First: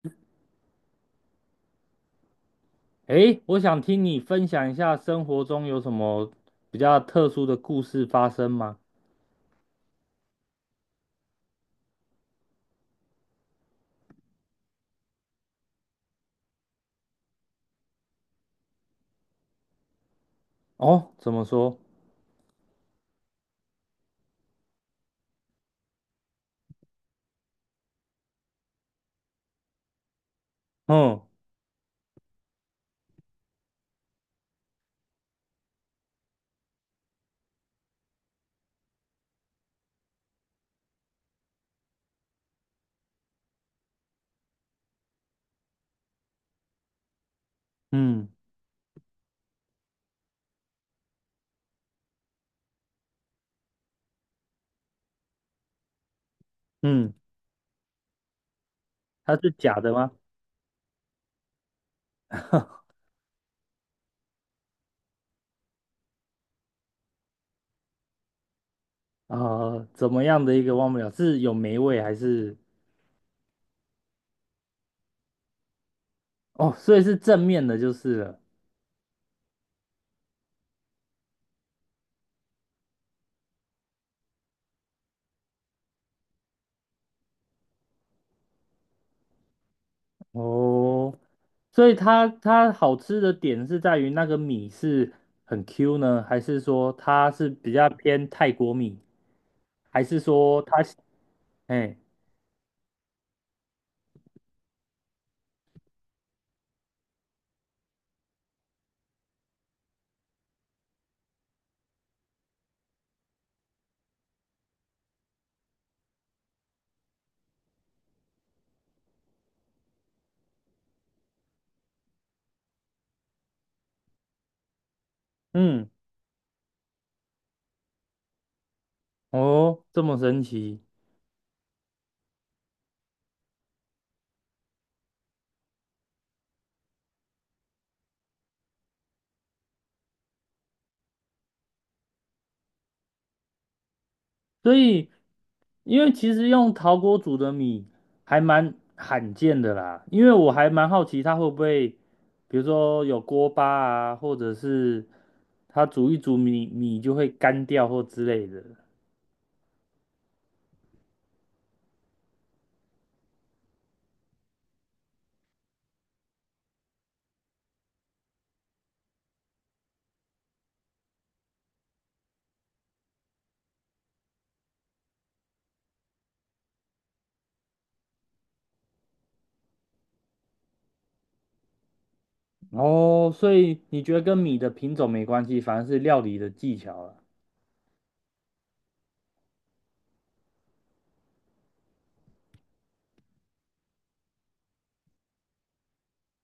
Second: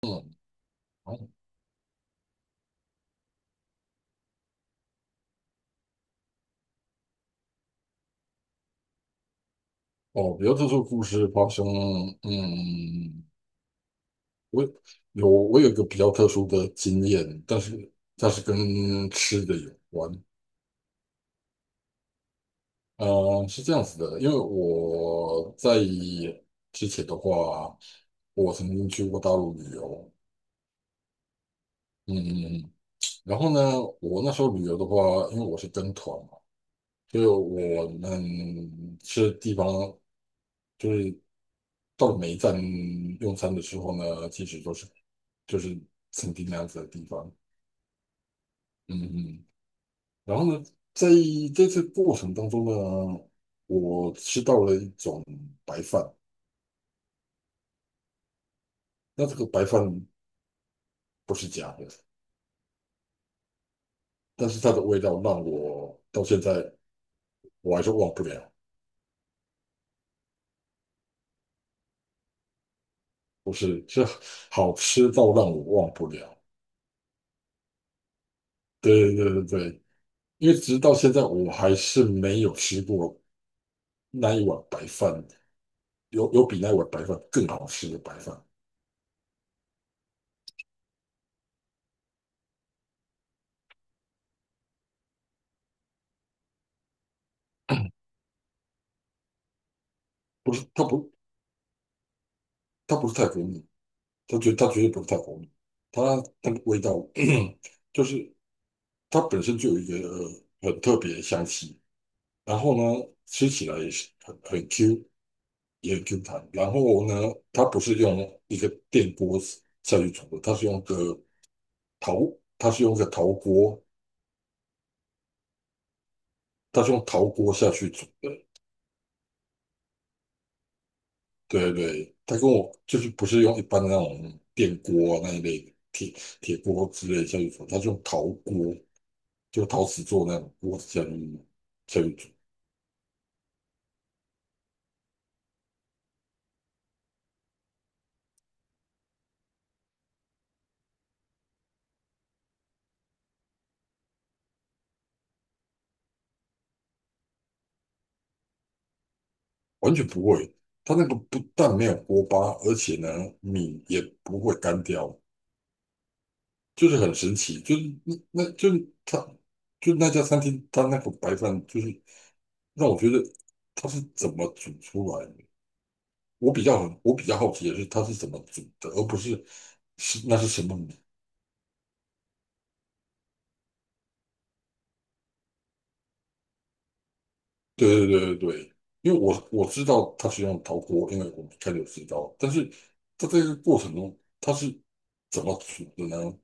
嗯，诶，我想听你分享一下生活中有什么比较特殊的故事发生吗？哦，比较特殊的故事发生，嗯，我我有一个比较特殊的经验，但是它是跟吃的有关。哦，怎么说？是这样子的，因为我在之前的话，我曾经去过大陆旅游，嗯嗯，然后呢，我那时候旅游的话，因为我是跟团嘛，所以我们去的地方就是到了每一站用餐的时候呢，其实都是就是曾经那样子的地方，嗯嗯嗯。然后呢，在这次过程当中呢，我吃到了一种白饭，嗯，那它这个是白假的饭吗？不是假的，但是它的味道让我到现在我还是忘不了，啊、怎么样的一个忘不了？是有霉味还是？不是，是好吃到让我忘不了，哦，所以是正面的，就是了。对对对对，因为直到现在我还是没有吃过那一碗白饭。有比那碗白饭更好吃的白饭，哦，所以它好吃的点是在于那个米是很 Q 呢，还是说它是比较偏泰国米，还是不说是它哎它不是泰国米，它绝对不是泰国米，它那个味道 就是它本身就有一个很特别的香气，然后呢吃起来也是很 Q 也很 Q 弹，然后呢它不是用一个电锅下去煮的，陶它是用个陶锅，嗯它是用陶锅下去煮的。哦这么神奇？对对，他跟我就是不是用一般的那种电锅啊那一类的铁锅之类的下去煮，他是用陶锅，就陶瓷做那种锅子下去煮，所以，因为其实用陶锅煮的米还蛮罕见的啦，因为我还蛮好奇它会不会，比如说有锅巴啊，或者是它煮一煮米就会干掉或之类的。完全不会。它那个不但没有锅巴，而且呢米也不会干掉，就是很神奇。就是那就是它就那家餐厅，它那个白饭就是让我觉得它是怎么煮出来的。我比较好奇的是它是怎么煮的，而不是是那是什么。哦，所以你觉得跟米的品种没关系，反而是料理的技巧了。对对对对对，因为我知道他是用陶锅，因为我们开始有知道，但是他在这个过程中他是怎么煮的呢？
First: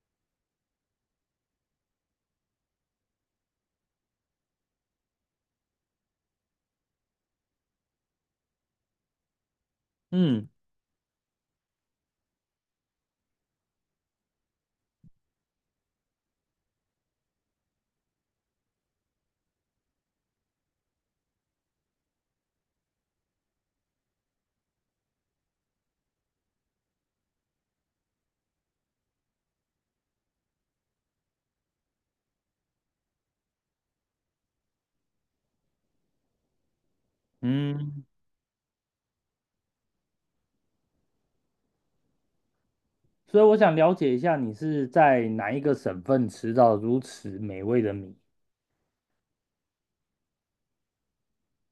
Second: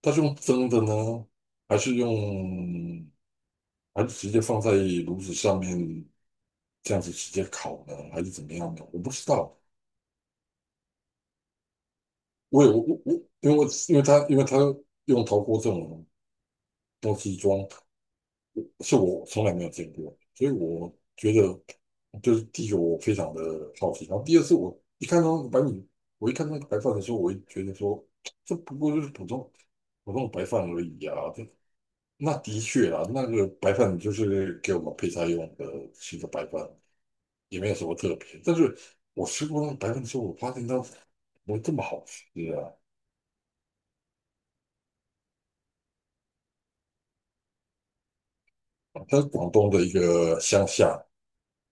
他是用蒸的呢，还是用还是直接放在炉子上面这样子直接烤呢，还是怎么样呢？我不知道，嗯，我也我我我，因为他用陶锅这种东西装是我从来没有见过，所以我觉得就是第一个我非常的好奇，然后第二次我一看到白米，我一看到白饭的时候，我也觉得说这不过就是普通的白饭而已啊，这那的确啊，那个白饭就是给我们配菜用的是的白饭，也没有什么嗯，特别。但是我吃过那个白饭之后，我发现它怎么这么好吃啊！所以我想了解一下，你是在哪一个省份吃到如此美味的米？它是广东的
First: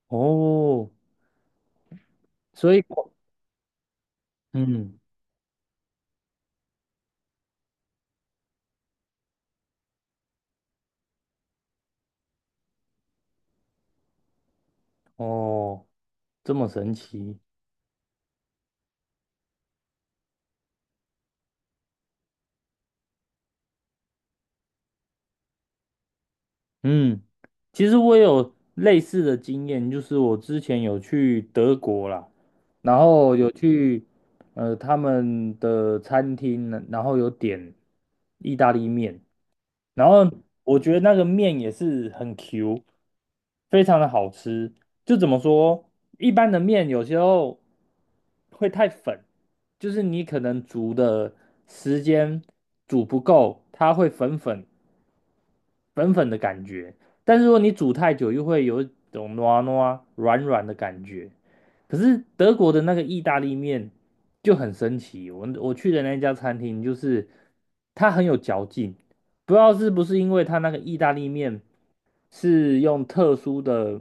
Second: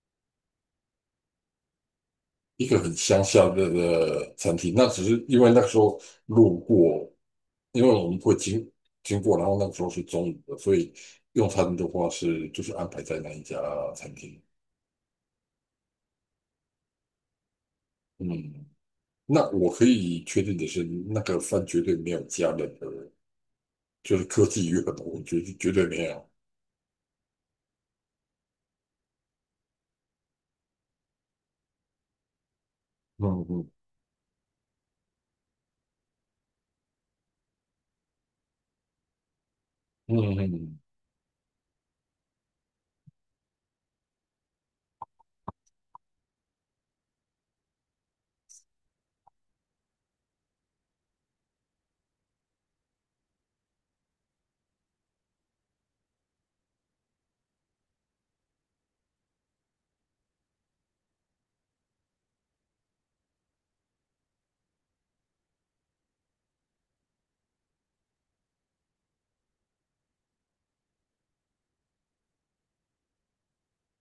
哦，一所个以，很乡下的餐厅，那嗯，只是因为那时候路过，因为我们会经过，然后那个时候是中午的，所以用餐的话就是安排在那一家餐厅。哦。这么神奇，嗯，那我可以确定的是，那个饭绝对没有加任何，就是科技与狠活，绝对绝对没有。嗯，其实我有类似的经验，就是我之前有去德国啦，然后嗯有嗯去他们的餐厅，然后有点意大利面，然后我嗯觉得那个面也是很 Q，非常的好吃。就怎么说，一般的面有时候会太粉，就是你可能煮的时间煮不够，它会粉粉。粉粉的感觉，但是如果你煮太久，又会有一种糯啊糯啊软软的感觉。可是德国的那个意大利面就很神奇，我去的那家餐厅就是它很有嚼劲，不知道是不是因为它那个意大利面是用特殊的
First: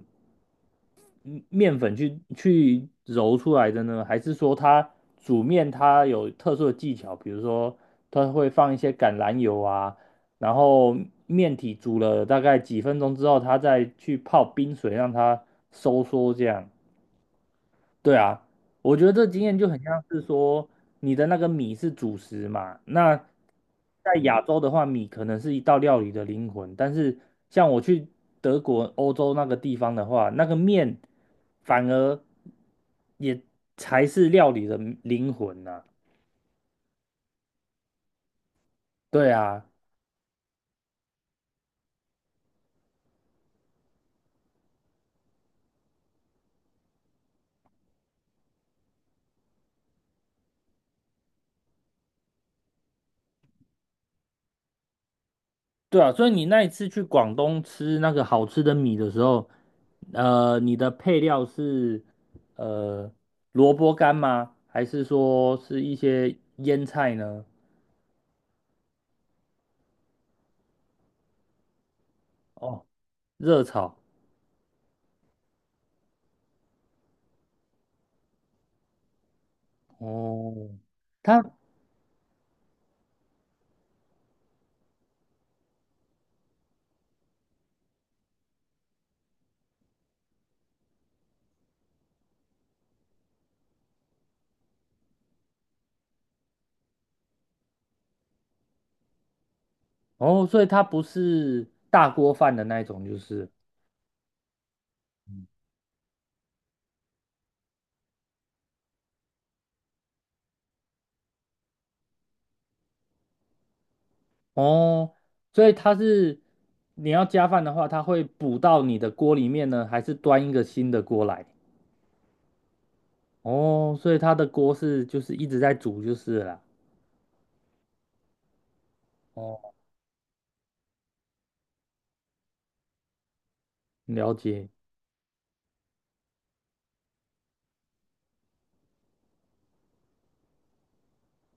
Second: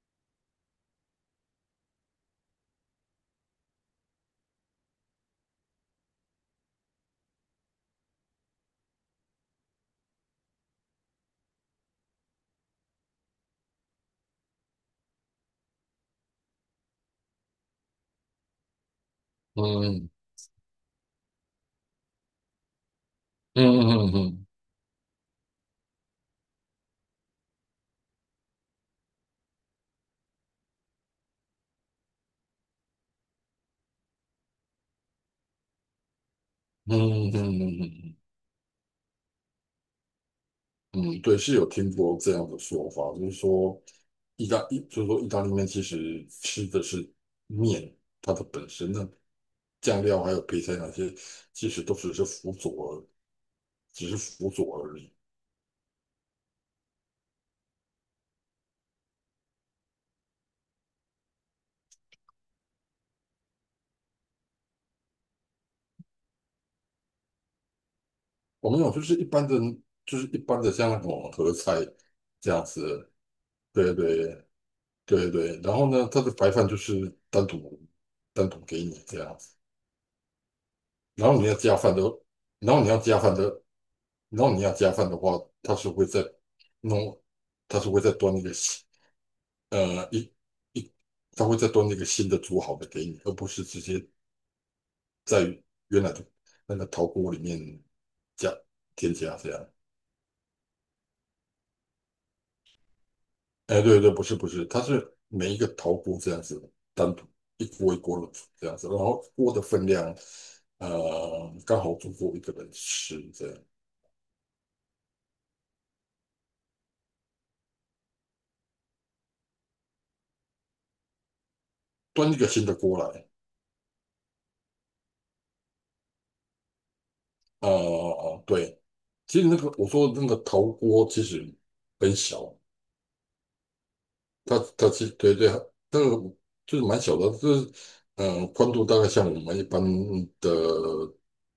面粉去揉出来的呢？还是说它煮面它有特殊的技巧？比如说它会放一些橄榄油啊，然后面体煮了大概几分钟之后，它再去泡冰水让它收缩这样。对啊，我觉得这经验就很像嗯是说，你的那个米是主食嘛。那嗯嗯嗯在亚嗯洲的话，米可能是一道料理的灵魂，但是像我去德国、欧洲那个地方的话，那个面反而也才是料理的灵魂呐、嗯嗯嗯嗯嗯嗯。对啊，嗯，对，是有听过这样的说法，就是说意大利面其实吃的是面它的本身，那酱料还有配菜那些，其实都只是辅佐而只是辅佐而已。对啊，所以你那一次去广东吃那个好吃的米的时候，你的配料是呃萝卜干吗？还是说是一些腌菜呢？我们有就是一般的，就是一般的像那种合菜这样哦，子，热对炒。对对对。然后呢，它的白饭就是单独给你这样子，哦，然后它你要加饭的，然后你要加饭的，然后你要加饭的话，弄，他是会再端一个新呃一一，他会再端一个新的煮好的给你，而不是直接在原来的那个陶锅里面加添加这样。哦，所以它不是大锅饭的那一种，就是哎，对对，不是不是，它是每一个陶锅这样子单独一锅一锅的煮这样子，然后锅的分量刚好足够一个人吃这样，哦，所以它是你要加饭的话，它会补到你的锅里面呢，还是端一个新的锅来？端一个新的锅来。哦，所以它的锅是就是一直在煮就是了哦哦哦，对，其实那个哦。我说的那个陶锅其实很小，了它解，它其实对对，那个就是蛮小的，就是宽度大概像我们一般的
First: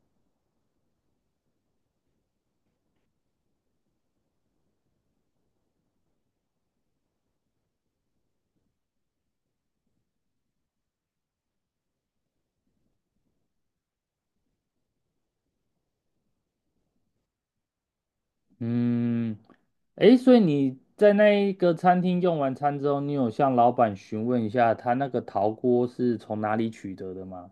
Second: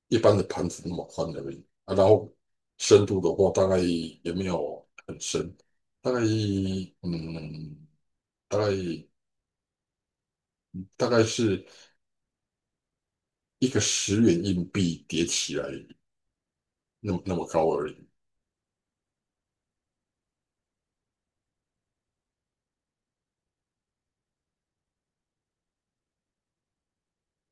盘子那么宽而已啊。然后深度的话，大概也没有很深，大概嗯，大概大概是一个10元硬币叠起来那么高而已。嗯，诶，所以你在那一个餐厅用完餐之后，你有向老板询问一下他那个陶锅是从哪里取得的吗？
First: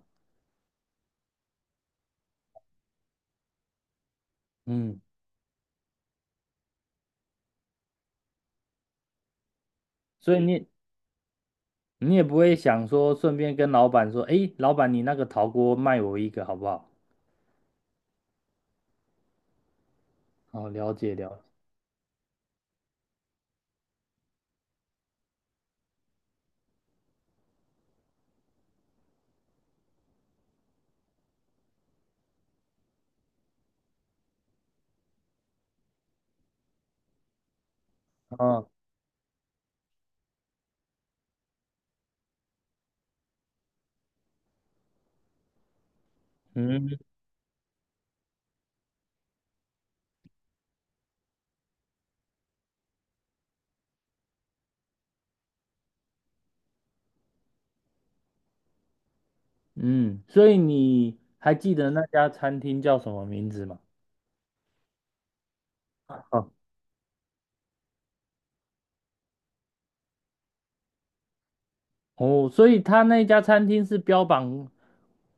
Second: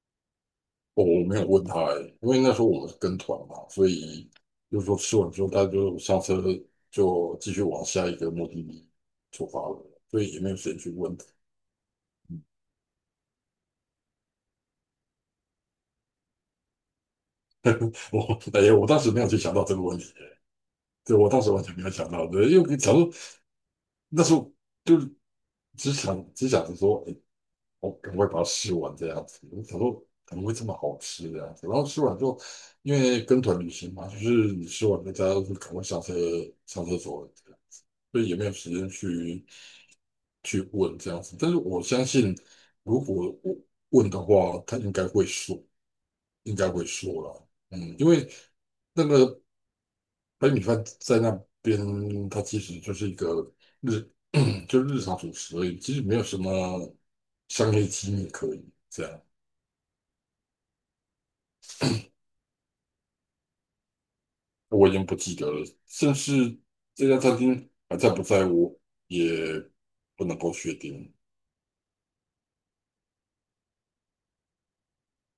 我没有问他欸，因为那时候我们是跟团嘛，所以就是说嗯，吃完之后，他就上车就继续往下一个目的地出发了，所以所以也没有你时间去问。也不会想说顺便跟老板说，诶，老板，你那个陶锅卖我一个好不好？哎呀，我当时没有去想到这个问题欸。哦，了解对，我了当解，时完全没有想到，对，因为想说那时候就是只想着说，哎，我赶快把它吃完这样子。我想说怎么会这么好吃这样子？然后吃完之后，因为跟团旅行嘛，就是你吃完大家就赶快上车上厕所这样子，所以也没有哦，时间去问这样子。但是我相信，如果问问的话，他应该会说，应该会嗯说了。嗯，因为那个白米饭在那边，它其实就是一个日，就是日常主食而已，其实没有什么商业机密可以这样。嗯，所以你还记得那家餐厅叫什么名字吗？我已经不记得了，甚哦，至这家餐厅还在不在我也不能够确定。哦，所以他那家餐厅是标榜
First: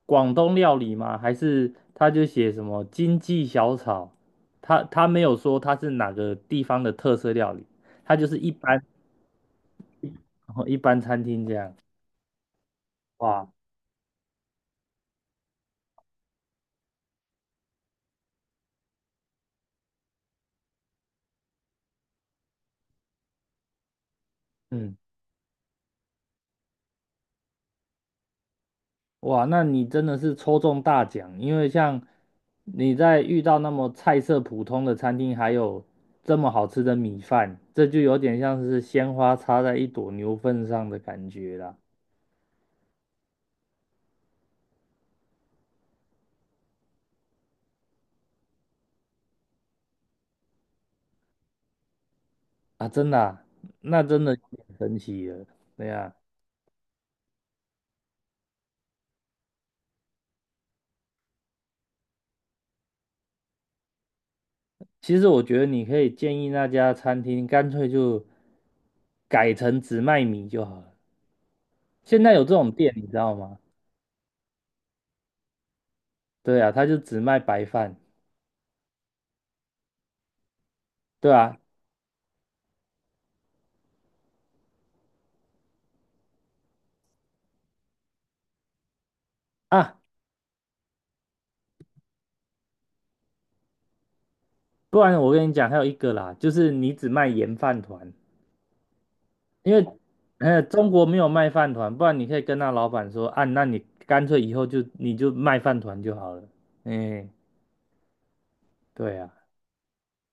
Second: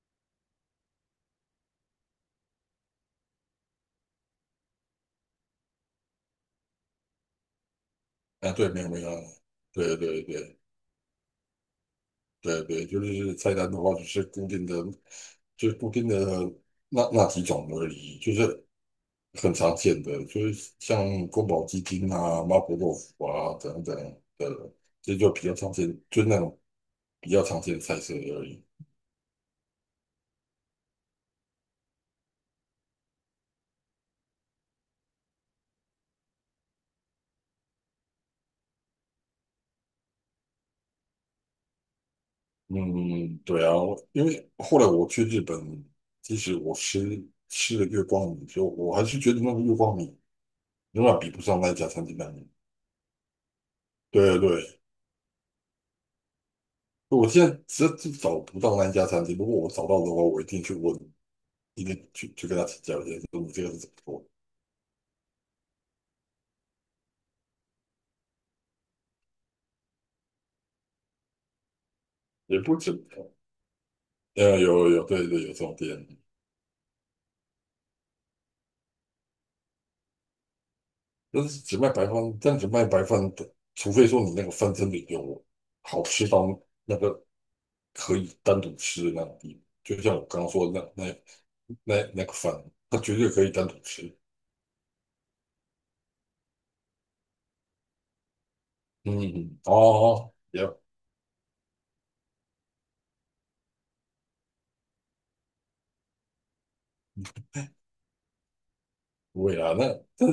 广东料理吗？还是他就写什么经济小炒？他没有说他是哪个地方的特色料理，他就是一啊，对，没般 有没有，对对对 一般餐厅这样。对对，就是哇，菜单的话，就是固定的那几种而已，就是很常见的，就是像宫保鸡丁啊、麻婆豆腐啊等等的，嗯，这就比较常见，就那种比较常见的菜色而已。哇，那你真的是抽中大奖，因为像你在遇到那么菜色普通的餐厅，还有这么好吃的米饭，这就有点像是鲜花插在一朵牛粪上的感觉啦。嗯，对啊，因为后来我去日本，即使我吃了月光米，就我还是觉得那个月光米永远比不上那一家餐厅的米。啊，真的啊那真的有对点对，神奇了，对呀。我现在实在是找不到那一家餐厅，如果我找到的话，我一定去问，一定去跟他请教一下，说你这个是怎么做，其实我觉得你可以建议那家餐厅干脆就改成只卖米就好了。现在有这也种不止，店，你知道吗？有有有，对对，有这种店。对啊，他就只卖白饭，对就啊是只卖白饭，但只卖白饭的，除非说你那个饭真的有好吃到那个可以单独吃的那种地步，啊，就像我刚刚说的那个饭，它绝对可以单独吃。不然我跟你讲，还有一个啦，就是你只卖盐饭团，嗯，嗯因为哦，也中国没有卖饭团，不然你可以跟那老板说啊，那你干脆以后就你就卖饭团就好了。哎，对啊，不会啦，那但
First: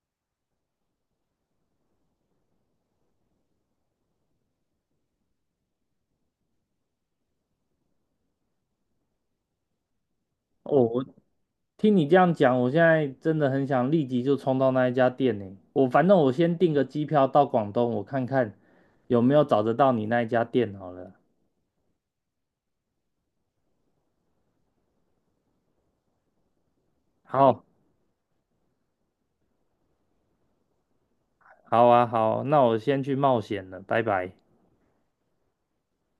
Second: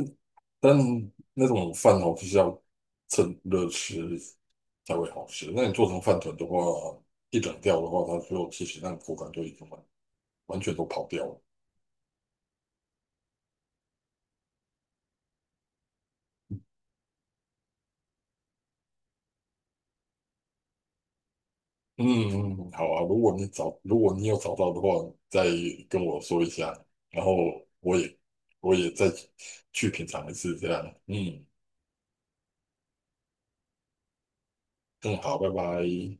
但那种饭哦，就是要趁热吃才会好吃。那你做成饭团的话，一冷掉的话，它就其实那个口感就已经完全哦，都我跑掉了。听你这样讲，我现在真的很想立即就冲到那一家店呢。我反正我先订个机票到广东，我看看有没有找得到你那一家店好了。嗯嗯，嗯好啊。如果你有找到的话，再跟我说一下，然后好，我也我也再去品尝一次，这样。嗯，好啊，好，那我先去冒险了，拜拜。更好，拜拜。